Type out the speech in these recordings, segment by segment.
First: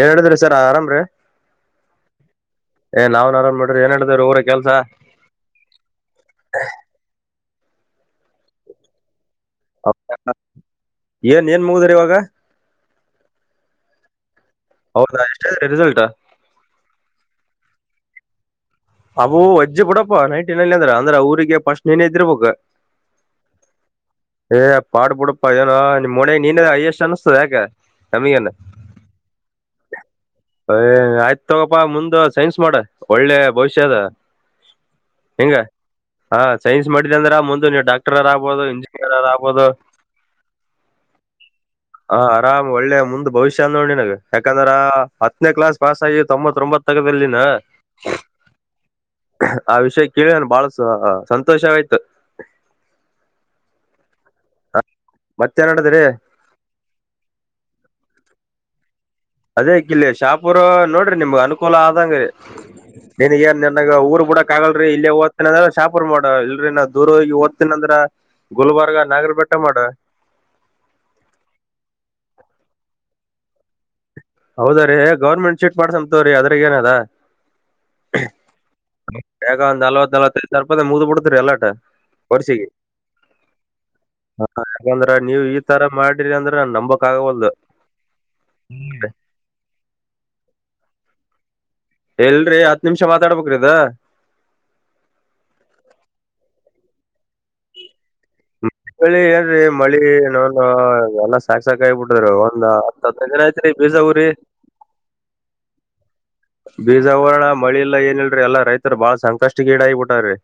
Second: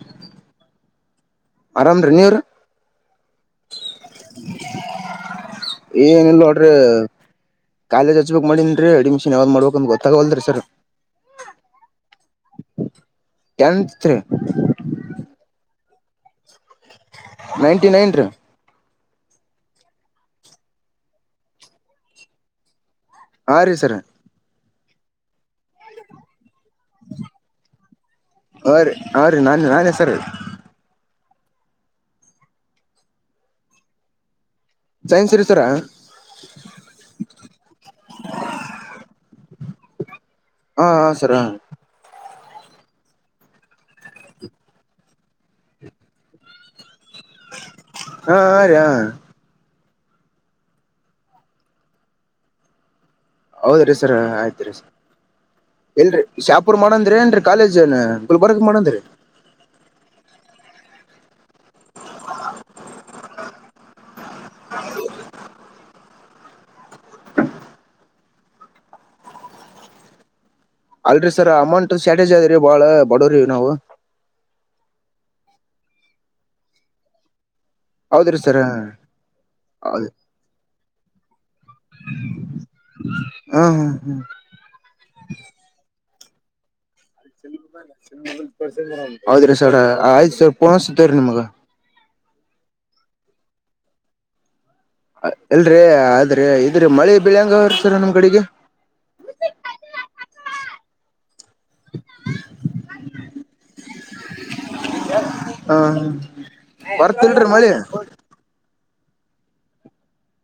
ಎರಡದ್ರೆ ಸ ಸರ ಆರಾಮ್ ರೆ. ಆರಾಮ್ರೀ ನೀವ್ರಿ ಏ ನಾವ್ನ್ ಆರಾಮ್ ಮಾಡ್ರಿ ಏನ್ ನಡದಾವ್ರಿ ಊರಗ್ ಕೆಲ್ಸ. ಕಾಲೇಜ ಹಚ್ಬೇಕ್ ಮಾಡಿನರಿ ಅಡ್ಮಿಶ ನ್ ಯಾವ್ದ್ ಮಾಡ್ಬೇಕಂತ ಅವ್- ಗೊತ್ತಾಗವಲದ್ರಿ ಸರ್. ಏನ್ ಏನ್ ಮುಗಿದ್ರಿ ಇವಾಗ ಟೆಂತ್ ಹೌದಾ ಎಷ್ಟ ರಿಸಲ್ಟಾ ನೈನ್ಟಿನೈನ್ ರ ಅಬೋ ವಜ್ಜಿ ಬಿಡಪ್ಪ ನೈಟಿನಲ್ಲಿ ಅಂದ್ರ ಅಂದ್ರ ಊರಿಗೆ ಪಸ್ಟ ನೀನ ಇದ್ದಿರ್ಬೇಕ. ಹಾ ರೀ ಸರ. ಏ ಪಾಡುಬಡಪಾ ಏನ ನಿಮ್ಮ ಓಣಿ ನೀನ್ ಆಯಷ್ಟ ಅನ್ನಿಸತದೆ ಯಾಕ ನಮಗ ಹಾ ರೀ ಹಾ ರೀ ನಾನ್ ನಾನೇ ಸರ್ ಆಯ್ತು ತೊಗಪ್ಪಾ ಮುಂದ ಸೈನ್ಸ್ ಮಾಡ ಒಳ್ಳೆ ಭವಿಷ್ಯ. ಷದ. ಸೈನ್ಸ್ ರೀ ಹಿಂಗ ಸರ ಹಾ ಹಾ ಸೈನ್ಸ್ ಮಾಡಿದೆ ಅಂದ್ರ ಮುಂದು ನೀವು ಡಾಕ್ಟರ್ರ್ ಆಗ್ಬಹದು ಇಂಜಿನಿಯರ್ರ ಆಗ್ಬೋದು ಹಾ ಹ ಸರ ಹ ಆರಾಮ್ ಒಳ್ಳೆ ಮುಂದ್ ಭವಿಷ್ಯ ನೋಡ್ಡಿ ನಿನಗೆ ಯಾಕಂದ್ರ ಹತ್ತನೇ ಕ್ಲಾಸ್ ಪಾಸ್ ಆಗಿ ತೊಂಬತರೋಮ್ಬತ [unintelligible] ಹಾ ಹಾ ಆ ವಿಷಯ ಕೇಳಿ ನನಗ್ ಬಾಳ ಸ ಸಂತೋಷವಾಯ್ತು ಹೌದ ರೀ ಸರ್ ಆಯ್ತು ರೀ ಮತ್ತೆನಡದ್ರಿ ಇಲ್ಲ ರೀ ಶಾಪುರ್ ಮಾಡಂದ್ರೀ ಏನು ರೀ ಕಾಲೇಜ್ ಗುಲ್ಬಾರಕ್ ಮಾಡಂದ್ರರಿ ಅದೇಕಿಲ್ಲಿ ಶಾಪೂರೊ ನೋಡ್ರಿ ನಿಮ್ಗ್ ಅನುಕೂಲ ಆದಂಗ್ರಿ, ನೀನ್ಗ ಏನ್ ನಿನ್ಗ ಊರ್ ಬಿಡಕ್ ಆಗಲ್ರಿ ಇಲ್ಲೇ ಓದ್ತಿನ್ ಅಂದ್ರ ಶಾಪೂರ್ ನೊಡ, ಇಲ್ರಿ ನಾ ದೂರ ಹೋಗಿ ಓದ್ತಿನ್ ಅಂದ್ರ ಗುಲ್ಬರ್ಗ, ನಾಗರಬಟ್ಟೆ ಮಾಡು ಅಲ್ರಿ ಸರ್ ಅಮೌಂಟ್ ಸ್ಯಾಟೇಜಿ ಅದರಿ ಬಾಳ ಬಡೋರಿ ನಾವು ಸರ್ ರೀ ಗೌರ್ಮೆಂಟ್ ಚೆಕ್ ಮಾಡತಾದ ತೋರಿ ಅದ್ರಗ ಏನ ಅದ ಹೌದ್ರಿ ಸರ್ ಎಗೋ ಒಂದ್ ಹೌದ್ ನಲ್ವತ್ ನಲ್ವತ್ತಯ್ದು ಮದ ಮುಗದಬಿಡತ ರಿ ಎಲೋಟ ಸರಿ ವರ್ಷಿಗೆ ಹಾ ಹಾ ಯಂದ್ರ ನೀವು ಈ ತರ ಮಾಡಿ ಅಂದ್ರೆ ನಂಬ [unintelligible] ಹೌದ್ರೀ ಸರ್ ಆಯ್ತು ಸರ್ ಪೋನಸತ ರೀ ನಿಮ್ಗ ಇಲ್ರರಿ ಹತ್ ನಿಮಿಷ ಮಾತಾಡ್ಬೇಕ್ರಿ ಇದು ಅಲ್ರೀ ಆದ್ರೆ ಇದ್ರೆ ಮಳಿ ಬೀಳಂಗ ಹೊರ್ತರ್ ಮಳಿ ಏಲ್ರಿ ಮಳಿ ನೋನು ಎಲ್ಲ ಸಾಕ್ ಸಾಕ ಆಗ ಬಿಟ್ಟದ್ರ ಒಂದ್ ಹತ್ತು ಹದನೈದ ದಿನ ಐತ್ರಿ ರಿಜಗುರಿ ಹ್ಮ ಹ ಬೀಜ ಉರಿವರಿ ಮಳಿ ಇಲ್ಲ ಏನಲ್ರಿ ಎಲ್ಲ ರೈತ ಬಾಳ ಸಂಕಷ್ಟ ಗೀಡ ಬಿಟ್ಟವರಿ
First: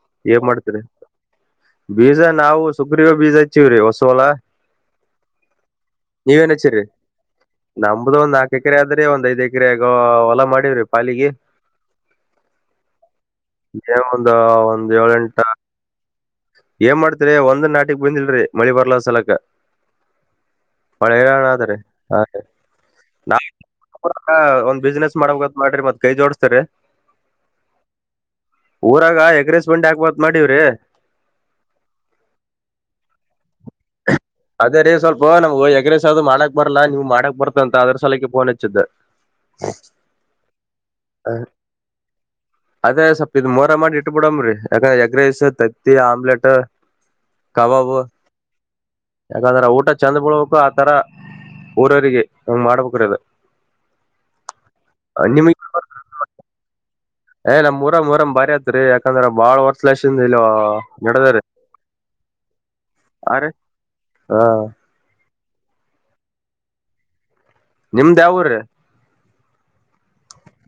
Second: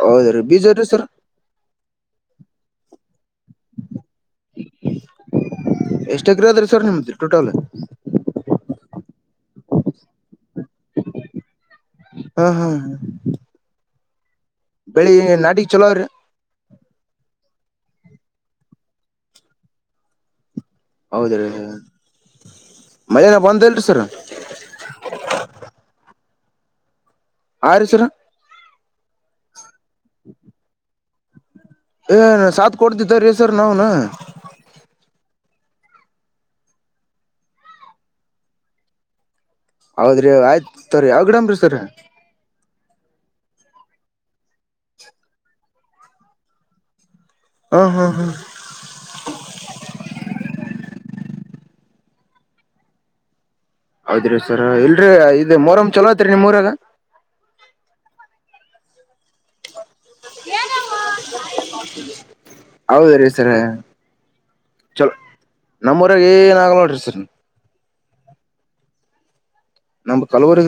ಹೌದ ರೀ ಏನ್ ಬೀಜ ಮಾಡ್ತರಿ ರಿ ಸರಾ ಬೀಜ ನಾವು ಸುಗ್ರೀವ ಬೀಜ [unintelligible] ಹೊಸಲ ಎಷ್ಟ್ ನೀವ್ ಎಕರೆ ಅದ್ರಿ ಸರ್ ನಿಮ್ದು ಟೋಟಲ್ ನಮ್ದ ಒಂದು ನಾಲ್ಕ [inaudible] ಒಂದ್ ಐ್ ಎಕರೆಗ ಹೊಲ ಮಾಡವ್ರಿ ಪಾಲಿಗೆ ಹೇಳ್ಬೇಕು ಬೆಳಿಗೆ ನಾಟಿ ಚಲೋ ಅವ್ರಿ? ಏನ್ ಮಾಡ್ತರಿ ಒಂದ ನಾಟಿಗೆ ಬಂದಿಲರಿ ಮಳಿ ಬರಲಾರ್ ಸಲಕ ಮಳೆ ಗಾಲ ಹೌದ್ರಿ ಅದ್ರೀ ಮಳೆನ ಬಂದಲ್ರಿ ಸರ್ ಒಂದ್ ಬಿಸ್ನೆಸ್ ಮಾಡಬೇಕಂತ ಮಾಡ್ರಿ ಮತ್ ಕೈ ಜೋಡ್ಸ್ ಸರಿ ಆರಿ ಸರ ಊರಾಗ ಎಗ್ರೆಸ್ [inaudible] ಡಿ ಹಗ್ಬತ್ ಮಾಡೀವ್ರಿ ಏ ಸಾತ್ ಕೊಡ್ತಿದ್ದ ರೀ ಸರ್ ನಾವ್ನ ಅದೇ ರೀ ಸ್ವಲ್ಪ ನಮ್ಗೆ ಎಗ್ರೆಸ್ ಅದು ಮಾಡಕ್ ಬರಲ್ಲಾ ನೀವ್ ಮಾಡಕ್ ಬರ್ತಂತ ಅದ್ರ ಸಲಕ್ಕೆೆ ಫೋನ್ ಹಚ್ಚಿದ್ದೆ ಹೌದ್ರಿ ಆಯ್ತು ತರಿ ಯಾವ ಗಿಡಂಬ್ರೀ ಸರಿ ಅದೇ ಸ್ವಪ್ ಇದ್ ಮೋರ ಮಾಡಿ ಇಟ್ಬಿಡಮ್ರಿ, ಯಾಕಂದ್ರೆ ಎಗ್ ರೈಸ್, ತತ್ತಿ, ಆಮ್ಲೆಟ್ಟು ಹಾ ಕಬಾಬು ಹಾ ಹಾ ಯಾಕಂದ್ರೆ ಊಟ ಚೆಂದ ಬಿಳ್ಬೇಕು ಆತರ ಊರರಿಗೆ ಹೌದ್ರಿ ಸರ್ ಇಲ್ರಿ ಇದು ಮೊರಂ ಚಲೋ ಐತ್ರಿ ನಿಮ್ಮ ಊರಾಗ ಏ ನಮ ಊರಂಗ್ ಮೋರಂ ಬಾರಿ ಆತ್ದ್ರಿ ಯಾಕಂದ್ರ ಬಾಳ್ ವರ್ಷದ ಲಷಿಂದ ಇಲ್ಲ ನಡದ ರೀ ಹೌದ ರೀ ಸರ ಹ ಚಲೋ ನಮ್ಮೂರಾಗ ಏನ್ ಆಗಲ ನೋಡಿರ್ ಸರ್ ನಿಮ್ದ್ ಯಾವ್ ಊರ್ರಿ? ನಮ್ ಕಲವರ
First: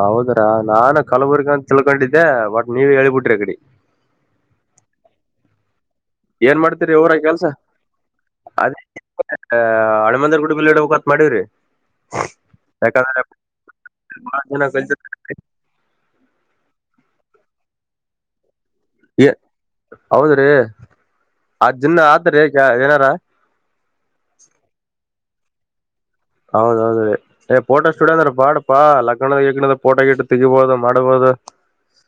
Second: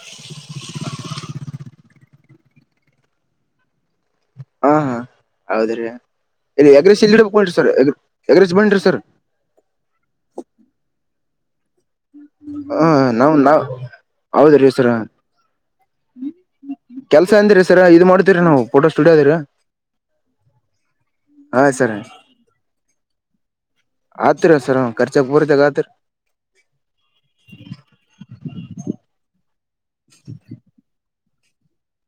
ಹೌದ್ರಾ ನಾನ ಕಲಬುರ್ಗ ಅಂತ ತಿಲ್ಕೊಂಡಿದ್ದೆ ಬಟ್ ನೀವ ಹೇಳ್ಬಿಟ್ರಿ ಅಕಡೆ ಹಾ ಹಾ ಹೌದ್ರಿ ಏನ್ ಇಲ್ಲಿ ಮಾಡ್ತಿರಿ ಎಗ್ರೆಸ್ ಎಲ್ಲಿ ಊರಾಗ ಕೆಲ್ಸ ಇಡ್ಬೇಕುಂಟ್ರಿ ಸರ್ ಎಗ್ರೆಸ್ ಅದೇ ಬನ್ರಿ ಸರ್ ಹಣಮಂದರ ಗುಡಿ ಬಿಲ್ ಇಡಬೇಕತ್ ಮಾಡೀವ್ರಿ ಹ ನಾ ನಾವ ಹೌದ ಜನ ರೀ ಸರ ಕಲ್ತಿರ್ ಕೆಲ್ಸ ಅಂದಿ್ರ ಸರ ಇ ಮಾಡ್ತೀರ ನಾವು ಫೋಟೋ ಸ್ಟುಡಿಯೋ ಅದ್ರಿ ಹೌದ್ರೀ ಹಾ ಆ ಸರ್ ಜನ್ನ ಆದ್ರಿ ಈಗ ಏನಾರ ನಮ್ಮೋರು ಜಗಳ ಆಡ್ತರ ಹೌದೌದು ರೀ ಏ ಫೋಟೋ ಸ್ಟುಡಿಯೋ ಅಂದ್ರೆ ಬಾಡಪಾ ಲಗ್ನದ ಯಗ್ದ ಪೋಟಗಿಟ್ಟು ತಗಿಬಹುದು ಮಾಡಬಹುದು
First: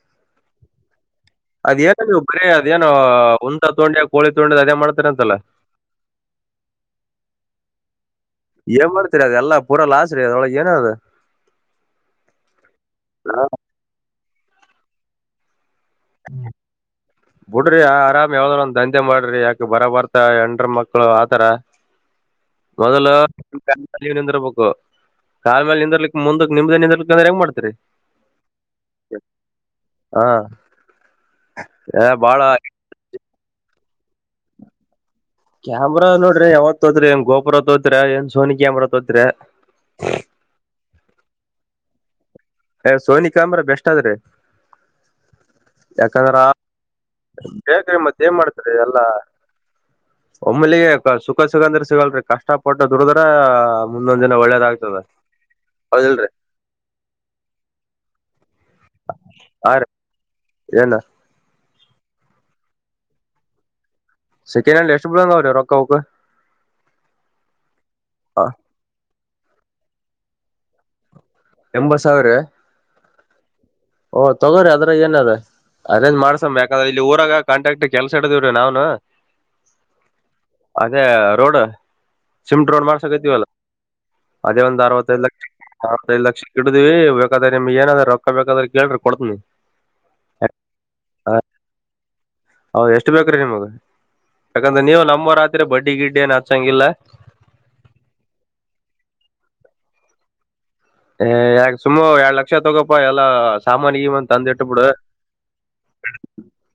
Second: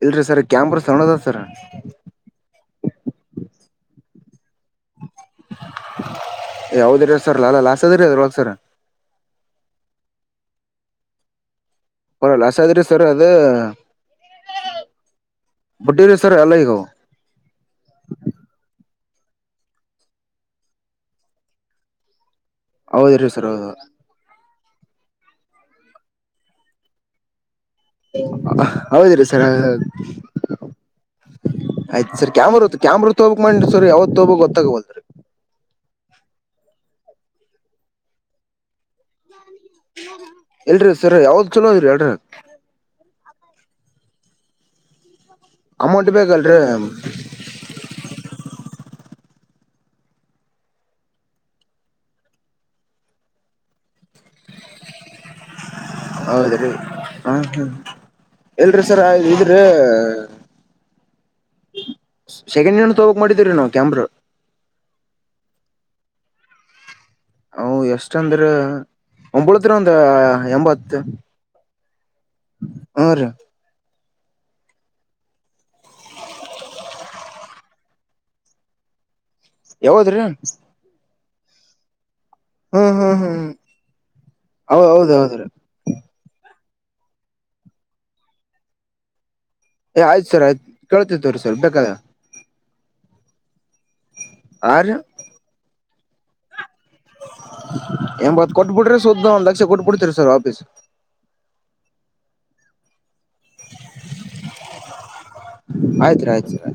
ಇಲ್ರಿ ಸರ್ ಕ್ಯಾಂಪ್ರ ಸಣ್ಣದ ಸರ್ ಅದೇನ ನೀ ಒಬ್ಬರೇ ಅದೇನೋ ಒಂದ ತೊಂಡಿ ಯಾವದಿರ ಸರ್ ಲಲ್ಲ ಲಾಸ್ ಸದ. [unintelligible] ಏ ಮಾಡ್ತೀರಿ ಅದುಲ್ಲ ಪೂರ ಲಾಸ್ ರರಿ ಅದೊಳಗೆ. ಯ ನ ಅದು ಬರಲ್ಲಸಾದ್ರಿ ಸರ್ ಅದು. ಬಿಡ್ರಿ ಆರಾಮ್ ಯಾವ್ದ್ರ ಒಂದ ಮಾಡ್ರಿ ಯಾಕ ಬರ ಬರ್ತ ಎಂಡ್ರ ಮಕ್ಳು ಆತರ. ಮೊದಲುವ ಹೌದ್ರಿ ಸರ್ ಹೌದು ನಿಂದ್ರಬೇಕು ಕಾ ಮೇ ನಿಂದರ್ಲಿಕ್ ಮುಂದಕ್ ನಿಮ್ದ ನಿಂದಲಿ ಅಂದ್ರೆ ಹೆಂಗ ಮಾಡ್ತೀರಿ. ಹೌದಿರ ಸರ್ ಹಾ ಏ ಆಯ್ತ ಸ ಬಾಳ ಕಾಮ ಬರುತ್ತ ಕಾಮ್ ಬರುತ್ತ ಹೋಗಕ್ ಮ ರ್ ಯಾವತ್ ತೋಬ ಗೊತ್ತಾಗಬಲ್ದರಿ ಕ್ಯಾಮ್ರಾ ನೋಡ್ರಿ ಯಾವತ್ ತೋತ್ ಏನ್ ಗೋಪುರ ತೋತ್ ಏನ್ ಸೋನಿ ಕ ಅಾಮ್ರ ತೋತ್. ಎಲ್ರಿ ಸರ್ ಯಾವ್ದ್ ಚಲೋ ಇದ್ರರಿ ಎಲ್ರಿ ಸೋನಿ ಕಾಮ್ರ ಬೆಸ್ಟ್ದ್ರೆ ಅಮೌಂಟ್ ಯಾಕಂದ್ರ ಬೇಕಲ್ರಿ ಬೇಕ್ರ ಮತ್ತೆ ಏನ್ ಮಾಡ್ತರಿ ಎಲ್ಲಾ. ಒಮ್ಮಲಿ ಸುಖ ಸುಗಂದ್ರ ಸಿಗಲ್ರಿ ಕಷ್ಟ ಪಟ್ಟ ದುಡದ್ರ. ಮುಂದೊಂದ್ ದಿನ ಒಳ್ಳೇದ ಆಗ್ತದೆ ಹೌದಲ್ರಿ ಹೌದ್ರಿ ಹಾ ಹಾ. ಎಲ್ರೀ ಸರ್ ಇದ್ರೆ ಏಲ್ಲ ಸೆಕೆಂಡ್ ನೀನ್ ತಗೋಕ್ ಮಾಡಿದೀ ನಾವವು ಕಾಮ್ರ. ಸೆಕೆಂಡ್ ಹ್ಯಾಂಡ್ ಎಷ್ಟ ಬಿಡ್ಂದಲ ರೊಕ್ಕ ವಕ್ಕ ಅ ಎಷ್ಟ ಅಂದ್ರ. ಒಂಬಳತ್ತರ ಒಂದು ಎಂಬತ್ತು. ಎಂಬತ್ ಸಾವಿರ ಓಹ ತಗೋ್ರಿ ಅದ್ರ ಏನ ಅದ ಅರೇಂಜ್ ಮಾಡ್ಸ ಬಾದ್ರೆ ಇಲ್ಲಿ ಊರಾಗ ಕಾಂಟಾಕ್ಟ್ ಕೆಲ್ಸ ಹಡ್ದೇವ್ರಿ ನಾವನು ಯಾವದ್ರೀ ಎೊಡ ಸಿಮ್ಡ್ರೋನ್ ಮಾಡಸಕೈತೀವಲ್ಲ. ಅದೇ ಹೌ ಒಂದ್ ಅರವತ್ತೈದು ಲಕ್ಷ ಹೌದೌದ್ರೀ ಅತ್ತೈ್ ಲಕ್ಷ. ಇಡ್ದಿವವಿ ಬೇಕಾದೆ ನಿಮ್ ಏನಾದ್ರ ರೊಕ್ಕ ಬೇಕಾದ್ರೆ ಕೇಳ್ರಿ ಕೊಡ್ತನಿ ಏ ಆಯ್ತು ಸರ್ ಆಯ್ತು ಕೇಳ್ತಿತ್ತವ್ರೀ ಸರ್ ಬೇಕಾದ ಹೌ್ ಎಷ್ಟು ಬೇಕ ರೀ ನಿಮ್ಗೆ ಆ ಯಾಕಂದ್ರೆ ರೀ ನೀವು ನಮ್ಮ ರಾತ್ರಿ ಬಡ್ಡಿ ಗಿಡ್. ಏನ್ ಆಚಾಗ್ಗಿಲ್ಲ ಎ ಬತ್ತು ಕೊಟ್ಟಬಡ ರ ಶೋದ ಲಕ್ಷ್ಯ ಕೊಟ್ಟು ಪಡ್ತ ರೀ ಸರ್ ವಾಪೀಸ್ ಯಾ ಸುಮ್ ಎರಡ್ಡು ಲಕ್ಷ ತಗೋಪ್ಪಾ ಎಲ್ಲ ಸಾಮಾನ್ಿಗೆಂದು ತಂದ ಇಟ್ಟು ಬಿಡು. ಆಯ್ತ್ ರೀ ಆಯ್ತ್ ಸರ್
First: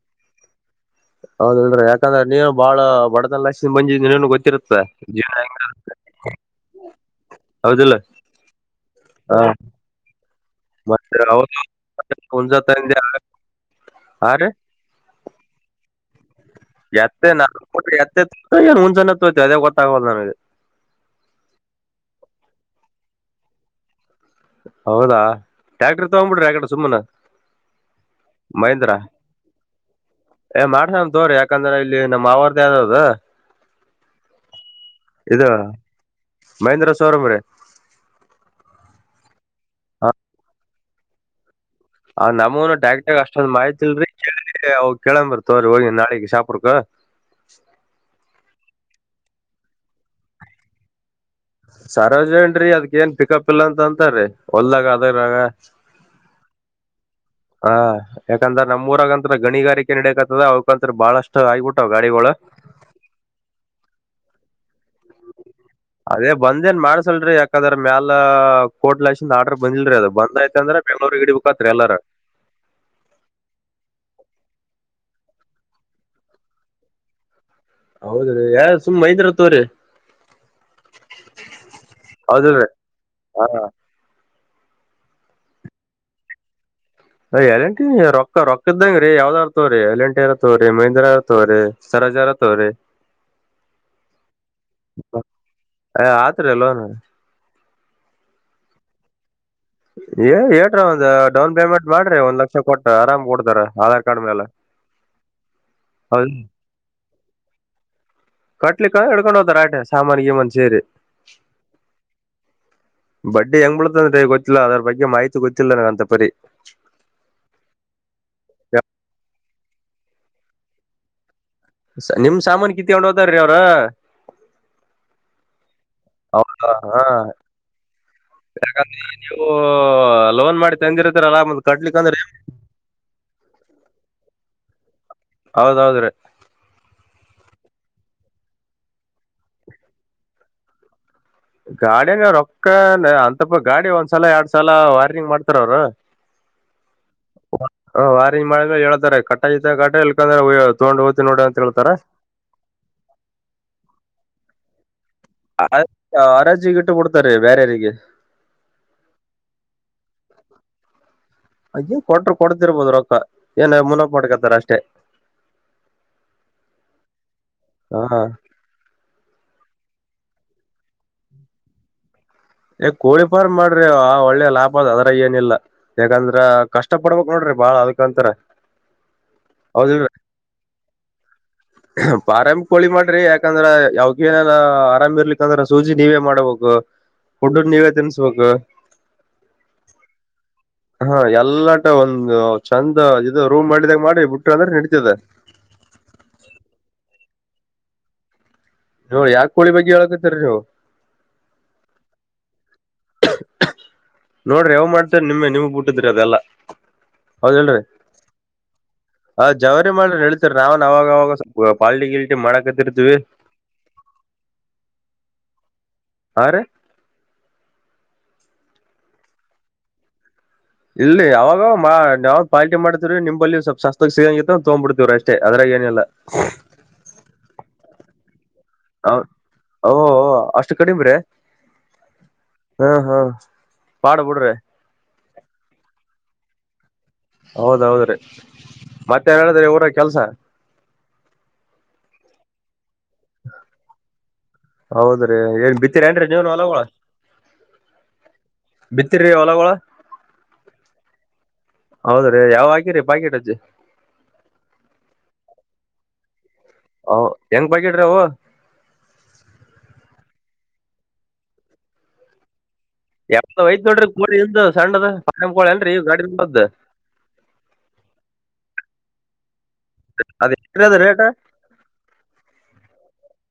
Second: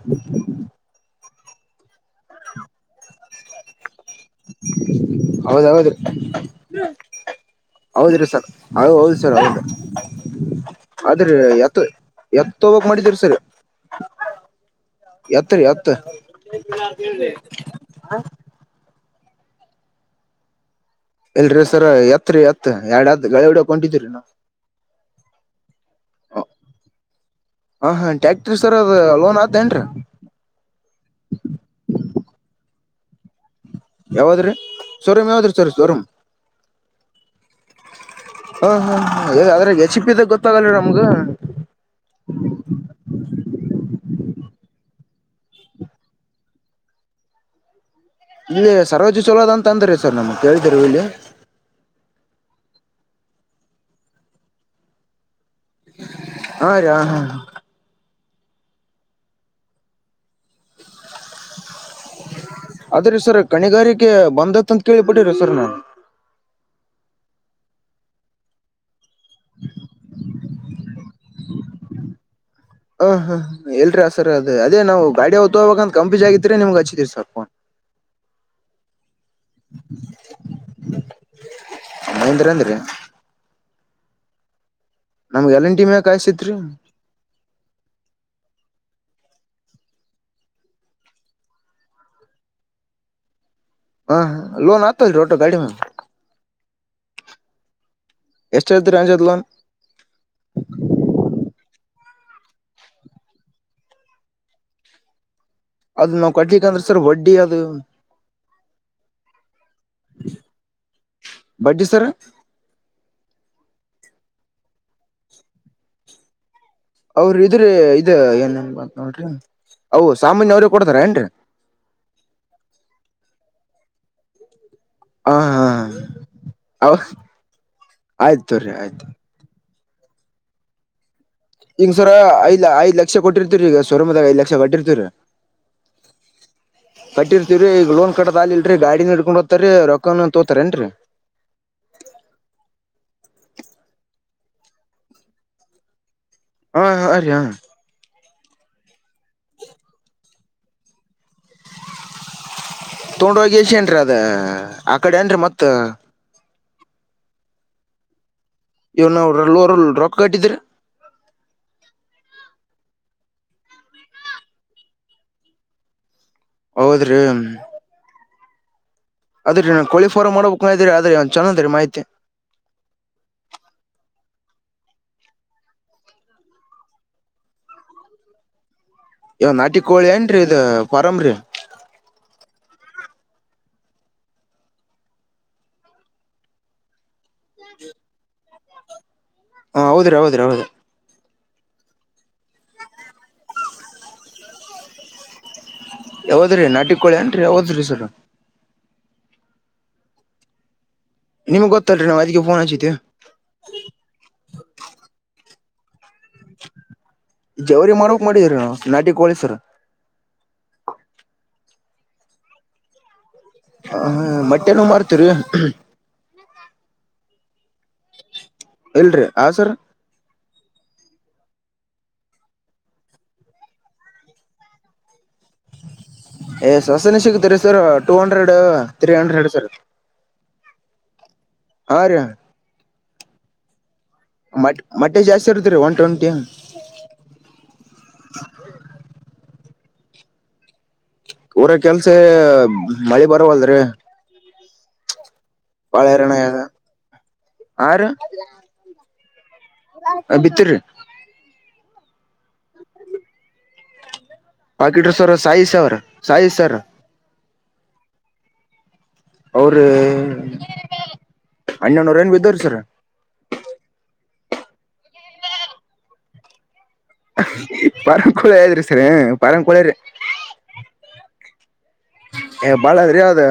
ಹೌದಲ್ರರಿ ಯಾಕಂದ್ರೆ ನೀವು ಬಾಳ ಬಡತನ ಲಕ್ಷ್ಮಿ ಬಂದಜಿದ ಗೊತ್ತಿರುತ್ತ ಜೀವನ ಹೌದ್ ಹೌದ್ರಿ ಹೆಂಗ ಹೌದಿಲ್ಲ ಹೌದ್ರಿ ಸರ್ ಹೌದ್ ಹೌದು ಸರ್ ಹ ಹೌದು ಮತ್ತ ಆದ್ರಿ ಎತ್ ಎತ್ ರತ್ತ ತಗೋಕ್ ನಏ ಮಾಡಿದೀರಿ ಸರ್ ಹಂ ಎತ್ರಿ ಎತ್ ಜ [unintelligible] ಅದೇ ಗೊತ್ತಾಗಗೊಲ್ದು ನಂಗೆ ಎಲ್ರೀ ಸರ ಎತ್ರಿ ಎತ್ ಎರಡತ್ ಗಳಡಕೊಂಡಿದೀರಿ ನಾವವು ಹೌದಾ ಟ್ಯಾಕ್ಟ್ರ ತಗೊಂಡ್ ಬಿಿಡ್ರಿ ಯಕಡೆ ಸುಮ್ಮನ ಹಾ ಹಾ ಟ್ಯಾಕ್ಟ್ರಿ ಸರ್ ಮಹಂದ್ರ ಅದ ಲೋನ್ ಆತೇನ್ರೀ ಏ ಮಾಡ್ಸ ತೋ್ರಿ ಯಾಕಂದ್ರ ಇಲ್ಲಿ ನಮ್ಮ್ ಅವರ್ದ ಆದ. ಅ. [unintelligible] ಯಾವಾದ್ರೀ ಸ್ವರೂಂ ಯಾವದ್ರೀ ಸರ್ ಸ್ವರೂಂ ಮಹೇಂದ್ರ ಶೋರೂಮ್ ರೀ ಹ ಹ ಅದ್ರೆ ಎಚ್ಿ ಪಿದಾಗ ಗೊತ್ತಾಗಲ್ಲ ನಮ್ಗ ಆ ನಮ್ಮೂನು ಡೈಕ್ಟ ಅಷ್ಟ ಒಂದ್ ಮಾಹ್ತಿ ಇಲ್ರಿ ಅವ ಕೇಳಂದ್ ಬರ್ತವ್ರೀ ಹೋಗಿ ನಾಳಗ್ ಶಾಪಡ್ಕ ಇಲ್ಲಿ ಸರ್ವೋಜ ಸೋಲಾದ ಅಂತ ಅಂದ್ರ ಸರ್ ನಮ್ಗೆ ಕೇಳಿದಿರ ಇಲ್ಲಿ ಸರೋಜ್ ಏನ್್ರೀ ಅದ್ಕ ಏನ್ ಪಿಕಪ್ ಇಲ್ಲಾ ಅಂತ ಅಂತಾರೀ ಹೊಲ್ದಾಗ ಅದರಾಗ ಹಾ ಹಾ ಹ ಹಾ ಯಾಕಂದ್ರ ನಮ್ಮ್ೂರಗಂ ಗಣಿಗಾರಿಕೆ ನಡಕ್ತದ ಅವ್ಕಂತ್ರ ಬಹಳಷ್ಟು ಆಗಗ್ಬಿಟ್ಟ್ ಗಾಡಿಗಳು ಅದ್ರೀ ಸರ್ ಕಣಿಗಾರಿಕೆ ಬಂದತ್ ಅಂತ ಕೇಳಳ್ಪಟ್ಟಿರ ಸರ್ ನಾು ಅದೇ ಬಂದೇನ್ ಮಾಡ್ಸಲ್ರಿ ಯಾಕದ್ರ ಮ್ಯಾಲ ಕೋಟ್ ಲಕ್ಷ ಆಡರ್ ಬಂದಿಲ್ರಿ ಅದು ಬಂದಾಯ್ತದ್ರೆ ಎಲ್ಲರ ಇಿಡಿಬೇಕತ್ರಿ ಎಲ್ಲರ. ಹ್ಮ್ ಹ್ಮ್ ಎಲ್ರಿ ಆ ಸರ್ ಅದ ಅದೇ ನಾವು ಗಾಡಿ ಹೊ್ತ ಹೋಗಬೇಕ ಅಂತ ಕಂಪಿಜ ಆಗಿದ್ರರಿ ನಿಮ್ಗ್ ಹಚ್ಚಿದೀರಿ ಸಾಕಪೋನ್ ಹೌದ ರೀ ಯ ಸುಮ್ಮ್ ಮೈಂದ್ರ. ಮಹೇಂದ್ರ ಹೌದೀ ಅಂದ್ರಿ ಹಾ ನಮ್ಗೆ ಎಲ್ಲಿನ್ಟಿ ಮ್ಯಾ ಕಾಯಸತ್ರಿ ಅ ಎಲೆಂಟಿ ರೊಕ್ಕ ರೊಕ್ಕ ಇದ್ದಂಗ ರೀ ಯಾವ್ದಾರ ತೋ್ರಿ ಎಲೆಂಿರ ತೋವ್ರರಿ ಮಹಂದ್ರಾರ ತೋ್ರಿ ಸರಜಾರ ತೋ್ರಿ ಹಾ ಹ ಲೋನ್ ಆತ [inaudible] ಟೋ ಗಾಡಿ ಮ ಆತ್ರಿ ಲೋನ್ ಎಷ್ಟು ಎಳ್ತ ರಂಜತ್ಲನ್ ಏ ಹೇಳೇರ ಒಂದು ಡೌನ್ ಪೇಮೆಂಟ್ ಮಾಡ್ರಿ ಒಂದ್ ಲಕ್ಷ ಕೊಟ್ಟ ಆರಾಮ್ ಕೊಡ್ತಾರ ಆಧಾರ್ ಕಾರ್ಡ್ ಮೇಲೆ ಅದ್ ಹೌದ್ ನಾವವು ಕಟ್ಲಿಕ್ಕೆ ಅಂದ್ರೆ ಸರ್ ಒಡ್ಡಿ ಡಿ ಅದು ಕಟ್ಲಿಕ್ಕೆ ಹಡ್ಕೊಂಡ್ ಹೋತಾರ ಆಟ ಸಾಮಾನಿಗೆಮನ್ ಸೇರಿ ಬಡ್ಡಿ ಸರ್ ಬಡ್ಡಿ ಹೆಂಗ್ ಮುಳತ ಅಂದ್ರೆ ಗೊತ್ತಿಲ್ಲ ಅದ್ರ ಬಗ್ಗೆ ಮಾಹಿತಿ ಗೊತ್ತಿಲ್ಲ ನನ ಅಂತ ಪರಿ ಅವ್ರ ಇದ್ರ ಇದ ಏನನ್ ಮಾತ್ ನೋಡ್ರಿ ಅವು ಸಾಮಾನ್ಯ ಅವ್ರ ಕೊಡ್ತಾರ ಏನ್ರೀ. ನಿಮ ಸಾಮಾನ ಕಿ ತಕೊಂಡು ಹೋದಾರ್ರೀ ಅವ್ರ [inaudible] ಹ ಹಾ ಹೌ ಅವ ಹಾ ಆಯ್ತ ತೋರಿ ಆಯ್ತು ಲೋನ್ ಮಾಡಿ ತಂದಿರುತ್ತೆ. ಈಂಗ ಸರ ಐದ ಐದ್ ಲಕ್ಷ ಕೊಟ್ಟಿರ್ತೀರಿ ಈಗ ಶುರ್ಮದಾಗ ಐ ಲಕ್ಷ ಗಡ್ಟ್ಟಿತೀ ರರಿ ಹೌದೌದ್ರೀ ಕಟ್ಟಿರ್ತಿವ್ರೀ ಈಗ ಲೋನ್ ಕಡದ ಆಗ್ ಇಲ್ರರಿ ಗಾಡಿನ ಇಡ್ಕೊಂಡ್ ಹೋಗ್ತಾರ ರೊಕಮನ್ ತೋತಾರೇಏನ್ರರಿ ಗಾಡಿಯನ ರೊಕ್ಕ ಅಂತಪ್ಪ ಗಾಡಿ ಒಂದ್ಸಲ ಎರಡ್ ಸಲ ವಾರ್ನಿಂಗ್ ಮಾಡ್ತಾರ ಅವರು ಹಾ ಹ ರಾ. [inaudible] ಮಾಡಿದೇಳ್ತಾರೆ ಕಟ್ಟ ಜ ಕ್ರೆ ತೊಂಡ [inaudible] ಎಷ ನ್ರಿ ಅದ ಅ [inaudible] ಆ ಆರಿ ಗ [inaudible] ಕೊಡ್ತಾರೆ ಬೇರಿಗೆ ಇವನ್ರಲ್ ರೊಕ್ಕ ಕಟ್ಟಿದ್ರ. ಅ ಕೊಟ್ರರು ಕೊಡ್ತಿರ್ಬೋದು ರೊಕ್ಕ ಏನ ಮುನ್ನಕ್ ಮಾಡಡ್ಕತಾರ ಅಷ್ಟೇ ಹೌದ್ರಿ ಹ ಅದ್ರರಿ ಕೋಳಿ ಫಾರಂ ಮಾಡ್ಬೇಕು ಇದಿ ಅ ಆದ್ರೆ ಒಂದ್ ಚೆಂದ ರೀ ಮಾಹಿತಿ ಏ ಕೋಳಿ ಫಾರ್ಮ ಮಾಡ್ರಿ ಆ ಒಳ್ಳೆ ಲಾಭ ಅದ ಅದ್ರ ಏನಿಲ್ಲ ಯಾಕಂದ್ರ ಕಷ್ಟ ಪಡ್ಬೇಕಕ್ ನೋಡ್ರಿ ಬಾಳ್ ಅದಕಂತರ ಇವ ನಾಟಿ ಕೋಳಿ ಏನ್ರಿ ಇದ್ ಪರಂಬ್ರಿ ಆರಾಮ ಕೋಳಿ ಮಾಡ್ರಿ ಯಾಕಂದ್ರ ಯಾವಕನ ಆರಾಮ ಇರ್ಲಿಕ್ಕಂದ್ರ ಸೂಜಿ ನೀವೇ ಮಾಡಬೇಕು ಡ್ಡು ನೀವೇ ತಿನ್ಸ್ಬೇಕ ಹ ಹೌದ್ರಿ ಹೌದ್ರಿ ಹೌದ್ರಿ ಹಾ ಯ ಎಲ್ಲಾಟ ಒಂದು ಚಂದ ಇದು ರೂಮ್ ಮಾಡಿದಾಗ ಮಾಡಿ ಬಿಟ್ರ ಅಂದ್ರೆ ನಡತದೆ ಯಾವದ್ರಿ ನಾಟಿ ಕೋಳಿ ನ್ರಿ ಯಾವದ್ರಿ ಸರ್. ನೋಡಿ ಯಾಕ ಕೋಳಿ ಬಗ್ಗೆ ಹೇಳಳ್ಕತರಿ ನೀವು. ನಿಮ್ಗ್ ಗೊತ್ತಲ್ರರಿ ನಾ್ ಅದಿಗೆ ಫೋನ್ ಹಚತಿು ಹೌದ ಹೇಳಿ ಜವರಿ ಮಾರಕ್ ಮಾಡಿದ್ರಿ ನಾವು ನಾಟಿ ಕೋಳಿ ಹ ಸರ್ ಜವರಿ ಮಾಡ ಹೇಳ್ತಿರಿ ನಾವಾಗಾಗ ಪಾಲಿಟಿಕಲಿಟಿ ಮಡಕ ತಿರುಚವಿ ಹ ಮಟ್ಟೆನ ಮಾಡ್ತೀರಿ ಹ [inaudible] ಇಲ್ರಿ ಹ ಸರ್ ಇಲ್ಲಿ ಯಾವಾಗ ಯಾವ್ ಪಾಲ್ಟಿ ಮಾಡ್ತವ್ರೀ ನಿಂಬಲ್ಲಿ ಸ್ವಪ ಸಸ್ತಕ್ ಸಿಗಂಗ ತಗ್ಬ ಬಿಡ್ತೀವ ಅಷ್ಟ್. ಏ ಸವಸನೆ ಸಿಗತಾರೆ sir. Two hundred three hundred sir. ಓ ಅಷ್ಟು ಕಡಿಮ ರೆ ಹಾ ರ ಹಾ ಹಾ ಪಾಡ ಬಿಡ್ರಿ ಮ ಮಟ್ಟೆ ಜಾಸ್ತಿ ಇರ್ತರಿ ಒನ್ ಟ್ವೆಂಟಿ. ಹ. ಹೌದೌದ್ರೀ ಮತ್ತೆನ್ ಹೇಳಿದ್ರಿ ಊರ ಕೆಲ್ಸ ಅವರ ಕೆಲ್ಸ ಮಳೆ ಬರಲ್ರಿ ಹೌದ ಏನ್ ಬಿತ್ತೀರ ಏನ್ರೀ ನೀವನ್ ಆಗ್ಯದ ಅಲಳ ಬಿತ್ತ. ರಿ ಹೊಲಗ ಆ ಭತರ. ಹೌದ್ರೀ ಯಾವ ಹಾಕಿರಿ ಪಾಕೆಟ್ ಅಜ್ಜಿ ಪಾಕಿಟ್ಸ ಅವರ್ ಸಾಯಿ ಅವರ್ ಸಾಯ ಹ ಹೆಂಗ್ ಬಡ್ರವು ಅವ್ರ ಅಣ್ಣನರ ಏನ್ ಬಿದ್ದಾರ ಸರ್ ಎವ್ದ ವಯ್ತೋಡ್ರಿ ಕೋಳ ಸಣ್ಣದ ಪಂ ಕೋಳ ಅಏನ್ಗಾಡಿದ್ದ ಪರಂಕುಳ ಇದ್ರಿ ಸರ ಪರಂ ಅದ ಎದ ರೇಟ ಬಾಳದ್ರಿ ಯಾವದ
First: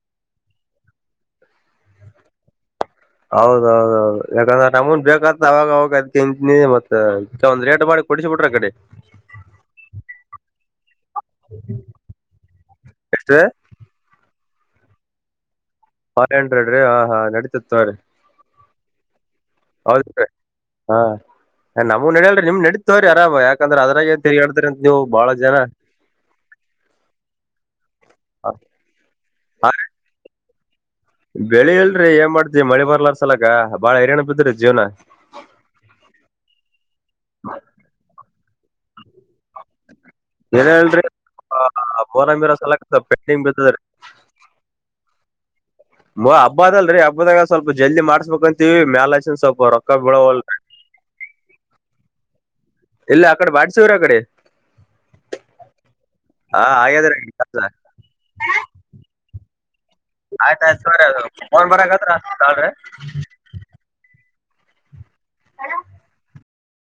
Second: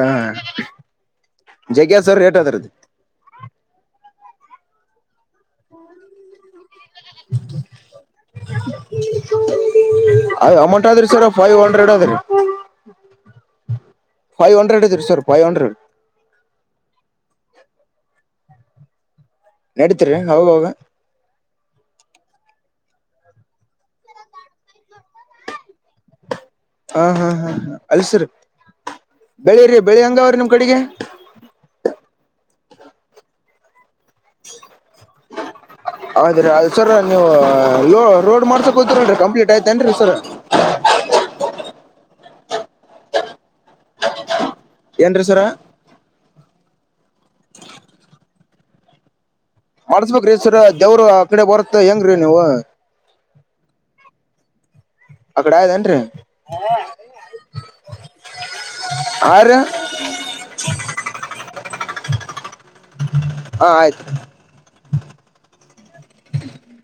ಜಗ್ಸರ್ ಟ್ದ್ರದು ಹೌದೌದೌದು ಯಾಕಂದ್ರೆ ನಮನ್ ಬೇಕತ ಅವಾಗ ಅವಾಗ ಅದ್ಂತ ಮತ್ತ. ಒಂದ ರೇಟ್ ಮಾಡಿ ಕೊಡಿಸಿ ಬಿಟ್ರೆ ಕಡೆ ಅಮೌಂಟ್ ಆದ್ರಿ ಸರ್ ಫೈವ್ ಹಂಡ್ರೆಡ್ ಅದ್ರಿ ಎಷ್ಟ ಫೈವ್ ಹಂಡ್ರೆಡ್ ಇದೆ ಸರ್ಫೈವ ಹಂಡ್ರಡ್ ಫೈ್ ಹಂಡ್ರೆಡ್ ಹ ಹಾ ನಡೀತತ್ ಅವ್ರೀ ನಡೀತರಿಹೋಗಾಗ ನವು ನಡಲ್ರಿ ನಿಮ್ ನಡೀತವ್ರಿ ಆರಾಮ ಯಾಕಂದ್ರೆ ಅದ್ರಾಗೆ ತಿರಿಗಾಳ್ತ್ಅಂತ ನೀವು ಬಹಳ ಜನ ಹ ಹಾ ಹಾ ಹಾ ಅಲ್ಸರಿ ಬೆಳಿರಿ ಬೆಳಿ ಹಂಗ ಅವ್ರ ನಿಮ ಕಡೆಗೆ ಬೆಳಿ ಇಲ್ರಿ ಏನ್ ಮಾಡ್ತಿವಿ ಮಳೆ ಬರ್ಲಾರ ಸಲಾಗ ಹದ್ರೆ ಅದು ಸರ ನೀವು. ರೋಡ್ ಮಾಡಸಕ ಹೀ ಕಂಪ್ಲಟ್ ಆಯ್ತೇರ್ರ್ ಸರ ವಓರಾಮಿರ ಸಲಕ ಪಿಂಗ್ ಬತ್ತದರಿ ಎಂದ್ರ ಸವರ. ಮ ಹಬ್ಬದ ಅಲ್ರರಿ ಹಬ್ಬದಾಗ ಸ್ವಲ್ಪ ಜಲ್ದಿ ಮಾಡ್ಸ್ಕಕ್ ಅಂತೀವಿ ಮೇಾಲಸ ಸ್ವಲ್ಪ ರೊಕ್ಕ ಬೀಳವಲ್ ಮಾಡಸ್ಬೇಕ್ರೀವರ ದೇವ್ರು ಆ ಕಡೆ ಬರತ್ ಹೆಂಗ್ರೀ ನೀವು ಇಲ್ಲ ಆ ಕಡೆ ವಾರಸವರ ಕಡೆ. ಅಕಡ ಇದಏನ್ರಿ ಹಾ ಆಗ್ಯಾದ್ರಿ ಆರ. ಆಯ್ತಯ್ ಸರಿದು ಬರ ತಾವೆ ಆಯ್